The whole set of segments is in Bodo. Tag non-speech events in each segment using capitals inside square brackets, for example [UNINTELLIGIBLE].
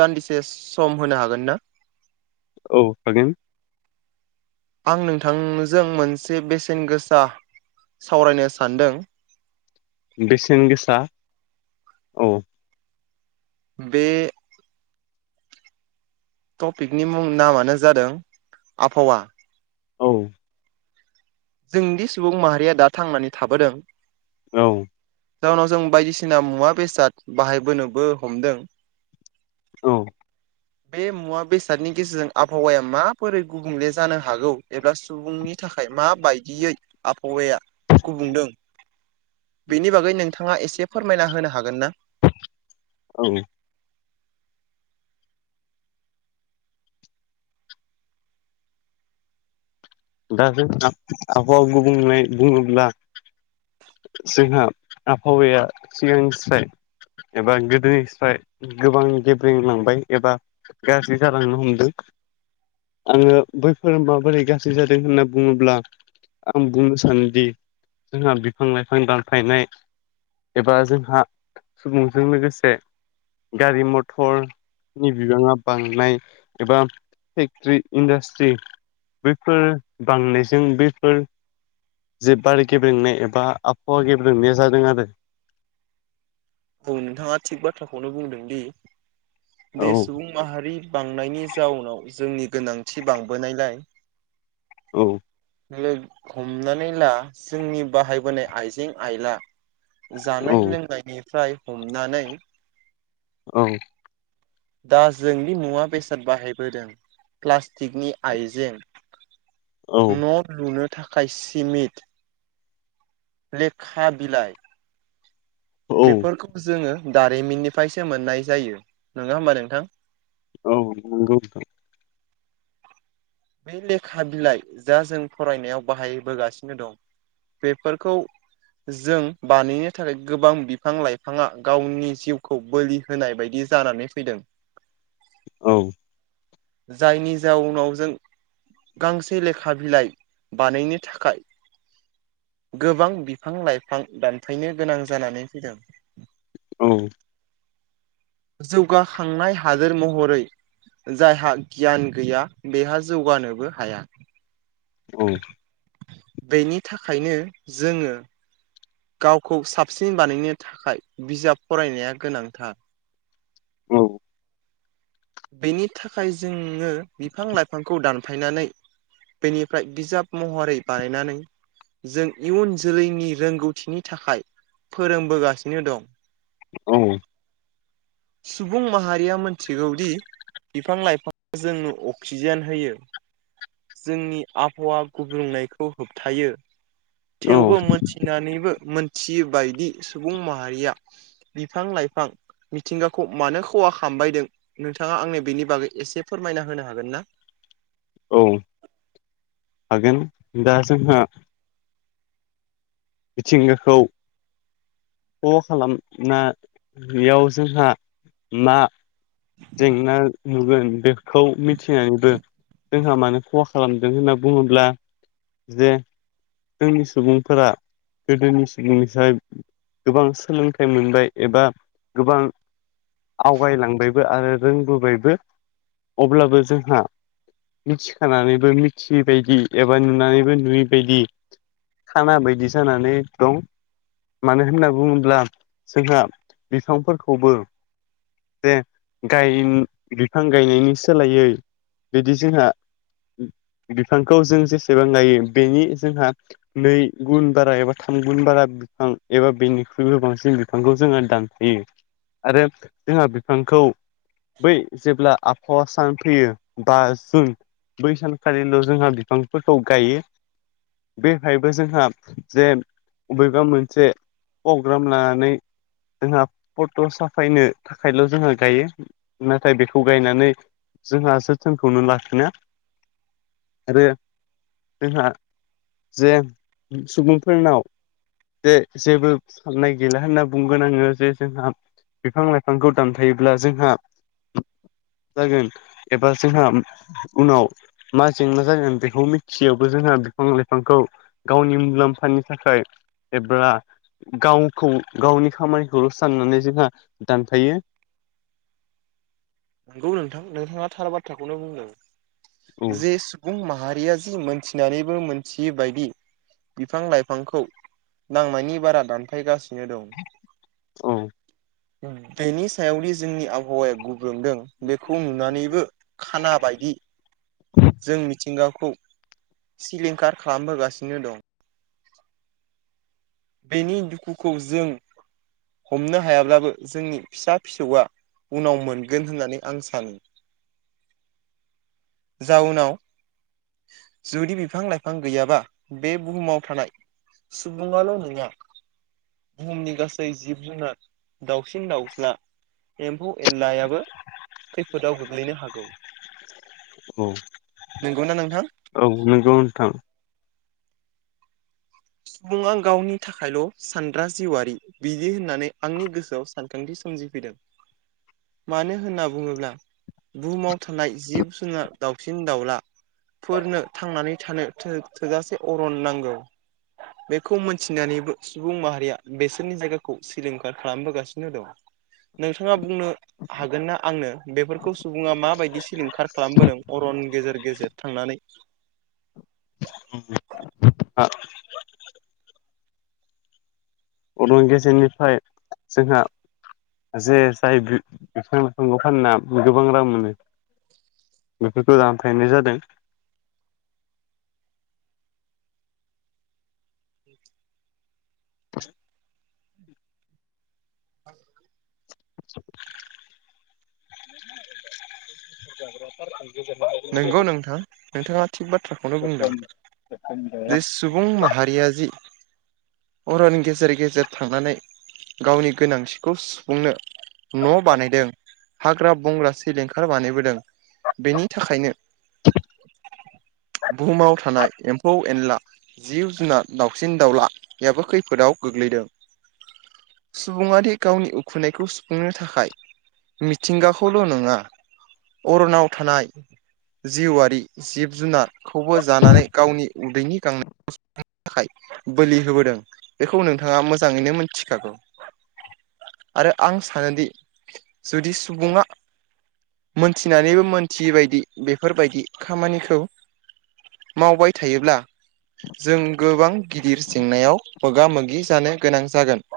दान्दिसे सम होनो हागोन ना? औ हागोन। आं नोंथांजों मोनसे बेसेन गोसा सावरायनो सानदों। बेसेन गोसा औ। बे टपिकनि मुं नामानो जादों आबहावा। औ। जोंनि सुबुं माहारिया दा थांनानै थाबोदों। औ। जाउनाव जों बायदिसिना मुवा बेसाद बाहायबोनोबो हमदों। औ। बे मुवा बेसादनि गेजेरजों आबहावाया माबोरै गुबुंले जानो हागौ एबा सुबुंनि थाखाय मा बायदियै आबहावाया गुबुंदों। बेनि बागै नोंथाङा एसे फोरमायना होनो हागोन ना? औ। दो आ' आखौ बुंनाय बुङोब्ला जोंहा आबहावाया सिगांनिस्राय एबा गोदोनिफ्राय गोबां गेब्रेंलांबाय एबा गाज्रि जालांनो हमदों आङो बैफोर माबोरै गा ज्रि जादों होनना बुङोब्ला आं बुंनो सानोदि जोंहा बिफां लाइफां दानफायनाय एबा जोंहा सुबुंजों लोगोसे गारि मथर नि बिबाङा बांनाय एबा फेक्ट्रि इन्डास्ट्रि बैफोर बांनायजों बैफोर जे बार गेब्रेंनाय एबा आबहावा गेब्रेंनाया जादों आरो। औ नोंथाङा थिग बाथ्राखौनो बुंदों दि बेे औ सुबुं माहारि बांनायनि जाउनाव जोंनि गोनांथि बांबोनायलाय औ। लो हमनानै ला जोंनि बाहायबोनाय आइजें आइला जानाय औ लोंनायनिफ्राय हमनानै औ। दा जोंनि मुवा बेसाद बाहायबोदों। प्लास्टिकनि आइजें औ न' लुनो थाखाय सिमिट लेखा बिलाइ औ बेफोरखौ जोङो दारिमिननिफ्रायसो मोननाय जायो नङा होमबा नोंथां? औ नंगौ नोंथां। बे लेखा बिलाइ जा जों फरायनायाव बाहायबोगासिनो दं बेफोरखौ जों बानायनो थाखाय गोबां बिफां लाइफाङा गावनि जिउखौ बोलि होनाय बायदि जानानै फैदों। औ। जायनि जाउनाव जों गांसे लेखा बिलाइ बानायनो थाखाय गोबां बिफां लाइफां दानफैनो गोनां जानानै फैदों। औ। जौगाखांनाय हादोर महरै जायहा गियान गैया बेहा जौगानोबो हाया। औ। बेनि थाखायनो जोङो गावखौ साबसिन बानायनो थाखाय बिजाब फरायनाया गोनांथार। औ। बेनि थाखाय जोङो बिफां लाइफांखौ दानफायनानै बेनिफ्राय बिजाब महरै बानायनानै जों इयुन जोलैनि रोंगौथिनि थाखाय फोरोंबोगासिनो दं। औ औ सुबुं माहारिया मोन्थिगौदि बिफां लाइफां जोंनो अक्सिजेन होयो जोंनि आबहावा गुबुंनायखौ होबथायो थेवबो मोनथि फिनानैबो मोनथियो बायदि सुबुं माहारिया बिफां लाइफां मिथिंगाखौ मानो खवा खामबायदों नोंथाङा आंनो बेनि बागै एसे फोरमायना होनो हागोन ना? औ हागोन दा जोंहा मिथिंगाखौ फ खालामनायाव जोंहा मा जेंना नुगोन बेखौ मिथिनानैबो जोंहा मानो खहा खालामदों होनना बुङोब्ला जे जोंनि सुबुंफोरा गोदोनि सुबुंनि साय गोबां सोलोंथाइ मोनबाय एबा गोबां आवगायलांबायबो आरो रोंबोबायबो अब्लाबो जोंहा मिथिखानानैबो मिथियै बायदि एबा नुनानैबो नुयै बायदि खाना बायदि जानानै दं मानो होनना बुङोब्ला जोंहा बिफांफोरखौबो जे गाय बिफां गायनायनि सोलायै बिदि जोंहा बिफांखौ जों जेसेबां गायो बेनि जोंहा नै गुन बारा एबा थाम गुन बारा फां एबा बेनिख्रुइबो बांसिन बिफांखौ जोङो दानफायो। आरो जोंहा बिफांखौ बै जेब्ला आबहावा सान फैयो बा जुन बै सानखालिल' जोंहा बिफांफोरखौ गायो। बेहायबो जोंहा जे बबेबा मोनसे प्रग्राम लानानै जोंहा फट' साफायनो थाखायल' जोंहा गायो नाथाय बेखौ गायनानै जोंहा जोथोनखौनो लाफिना आरो जोंहा जे सुबुंफोरनाव जे जेबो साननाय गैला होनना बुंगोन आङो जे जोंहा बिफां लाइफांखौ दानफायोब्ला जोंहा जागोन एबा जोंहा उनाव मा जेंना जागोन बेखौ मिथियोबो जोंहा बिफां लाइफांखौ गावनि मुलाम्फानि थाखाय एबा गावखौ गावनि खामानिखौल' साननानै जोंहा दानफायो नंगौ नोंथां नोंथाङा थार बाथ्राखौनो औ बुंदों जे सुबुं माहारिया जि मोनथिनानैबो मोनथियै बायदि बिफां लाइफांखौ नांनायनि बारा दानफायगासिनो दं औ बेनि सायावदि जोंनि आबहावाया गुबुंदों बेखौ नुनानैबो खाना बायदि जों मिथिंगाखौ सिलिंखार खालामबोगासिनो दं बेनि दुखुखौ जों हमनो हायाब्लाबो जोंनि फिसा फिसौआ उनाव मोनगोन होननानै आं सानो जाउनाव जुदि बिफां लाइफां गैयाबा बे बुहुमाव थानाय सुबुं आनो बुहुमनि गासै जिब जुनार दाउसिन दाउस्ला एम्फौ एनलायाबो खैफोदाव गोग्लैनो हागौ औ नंगौना नोंथां औ नोंगौ नथां सुबुङा गावनि थाखायल' सानग्रा जिउवारि बिदि होननानै आंनि गोसोआव सानखांथि सोमजिफैदों मानो होनना बुङोब्ला बुहुमाव थानाय जिब जुनार दाउसिन दाउला फोरनो थांनानै थानो थोजासे अरन नांगौ बेखौ मोनथिनानैबो सुबुं माहारिया बेसोरनि जायगाखौ सिलिंखार खालामबोगासिनो दं नोंथाङा बुंनो हागोन ना आंनो बेफोरखौ सुबुङा माबायदि सिलिंखार खालामबोदों अरन गेजेर गेजेर थांनानै अरन गेजेरनिफ्राय जोंहा जे जाय बिफां लाइफांखौ फानना गोबां रां मोनो बेफोरखौ दानफायनाय जादों [UNINTELLIGIBLE] नंगौ नोंथां नोंथाङा थिग बाथ्राखौनो बुंदों बे सुबुं माहारिया जि अरन गेजेर गेजेर थांनानै गावनि गोनांथिखौ सुफुंनो न' बानायदों हाग्रा बंग्रा सिलिंखार बानायबोदों बेनि थाखायनो बुहुमाव थानाय एम्फौ एनला जिब जुनाद दाउसिन दावलायाबो खैफोदाव गोग्लैदों सुबुङादि गावनि उखैनायखौ सुफुंनो थाखाय मिथिंगाखौल' नङा अरनाव थानाय जिउआरि जिब जुनारखौबो जानानै गावनि उदैनि गांनायखौ सुुफुंनो थाखाय बोलि होबोदों बेखौ नोंथाङा मोजाङैनो मोनथिखागौ आरो आं सानोदि जुदि सुबुङा मोनथिनानैबो मोनथियै बायदि बेफोरबायदि खामानिखौ मावबाय थायोब्ला जों गोबां गिदिर जेंनायाव मोगा मोगि जानो गोनां जागोन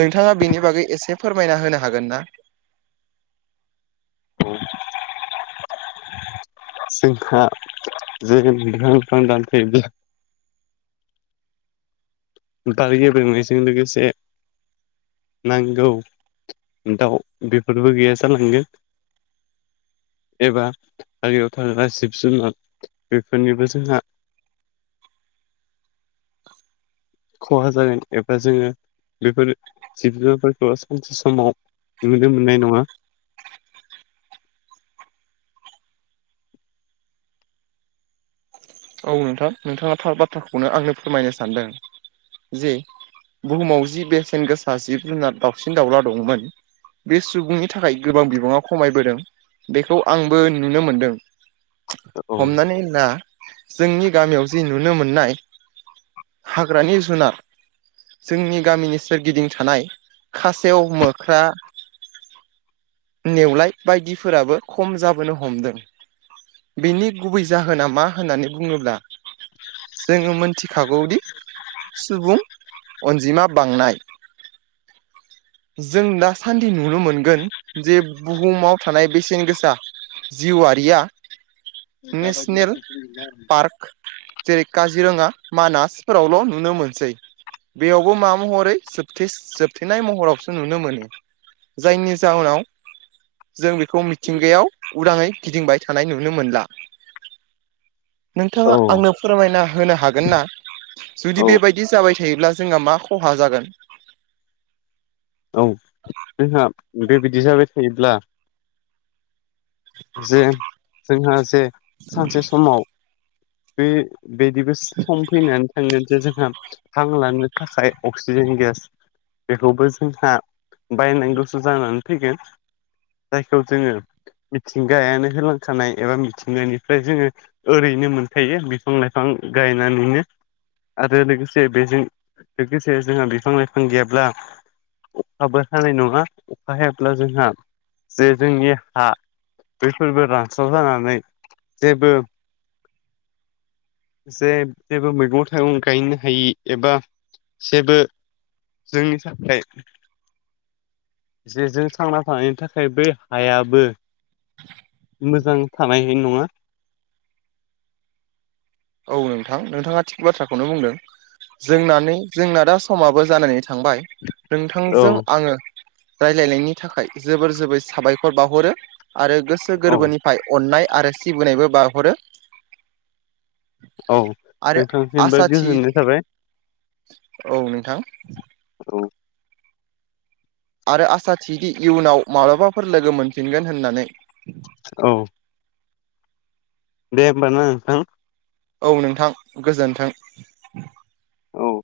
नोंथाङा बेनि बागै एसे फोरमायना होनो हागोन ना औ जोंहा जे बिफां लाइफां दानफायदो बार गेब्रेंनायजों लोगोसे नांगौ [INAUDIBLE] दाउ बेफोरबो गैया जालांगोन। एबा हाग्रायाव थाग्रा जिब जुनार बेफोरनिबो जोंहा ख'हा जागोन एबा जोङो बेफोर जिब जुनारफोरखौ सानसे समाव नुनो मोननाय नङा। औ नोंथां नोंथाङा थार बाथ्राखौनो आंनो फोरमायनो सानदों। जे बुहुमाव जि बेसेन गोसा जिब जुनार दाउसिन दाउला दंमोन। बे सुबुंनि थाखाय गोबां बिबाङाव खमायबोदों बेखौ आंबो नुनो मोनदों। हमनानै ला जोंनि गामियाव जि नुनो मोननाय हाग्रानि जुनार जोंनि गामिनि सोरगिदिं थानाय खासेव, मोख्रा नेवलाय बायदिफोराबो खम जाबोनो हमदों। बिनि गुबै जाहोना मा होननानै बुङोब्ला जोङो मोनथिखागौदि सुबुं अनजिमा बांनाय। [INAUDIBLE] जों दासान्दि नुनो मोनगोन जे बुहुमाव थानाय बेसेन गोसा जिउआरिया नेसनेल पार्क [UNINTELLIGIBLE] जेरै काजिरङा मानासफोरावल' नुनो मोनसै। बेयावबो मा महरै जोबथेस-जोबथेनाय महरावसो नुनो मोनो। जायनि जाहोनाव जों बेखौ मिथिंगायाव उदाङै गिदिंबाय थानाय नुनो मोनला। औ नोंथाङा आंनो फोरमायना होनो हागोन ना? जुदि औ बेबायदि जाबाय थायोब्ला जोंहा मा खहा जागोन? औ जोंहा बेबायदि जाबाय थायोब्ला जे जोंहा जे सानसे समाव बे बिदिबो सम फैनानै थांगोन जे जोंहा हां लानो थाखाय अक्सिजेन गेस बेखौबो जोंहा बायनाय दसो जानानै फैगोन जायखौ जोङो मिथिंगायानो होलांखानाय एबा मिथिंगानिफ्राय जोङो ओरैनो मोनखायो बिफां लाइफां गायनानैनो। आरो लोगोसे बेजों लोगोसे जोंहा बिफां लाइफां गैयाब्ला अखाबो हानाय नङा अखा हायाब्ला जोंहा जे जोंनि हा बेफोरबो रानस्राव जानानै जेबो जे जेबो मैगं थाइगं गायनो हायि एबा जेबो जोंनि थाखाय [INAUDIBLE] जे जों थांना थानायनि थाखायबो हायाबो मोजां थानाय नङा। औ नोंथां नोंथाङा थिग बाथ्राखौनो बुंदों। जोंनानै जोंना दा समाबो जानानै थांबाय औ नोंथांजों आङो रायलायनायनि थाखाय जोबोर जोबोर साबायखर बाउहरो। आरो गोसो औ गोरबोनिफ्राय अननाय आरो सिबिनायबो बाहरो। औ आरो नोंथांसिमबो आसा थि गोजोननाय थाबाय [INAUDIBLE] औ नोंथां। औ। आरो आसा थियोदि इयुनाव माब्लाबाफोर लोगो मोनफिनगोन होननानै। औ। दे होमबा ना नोंथां। औ नोंथां गोजोन्थों। औ।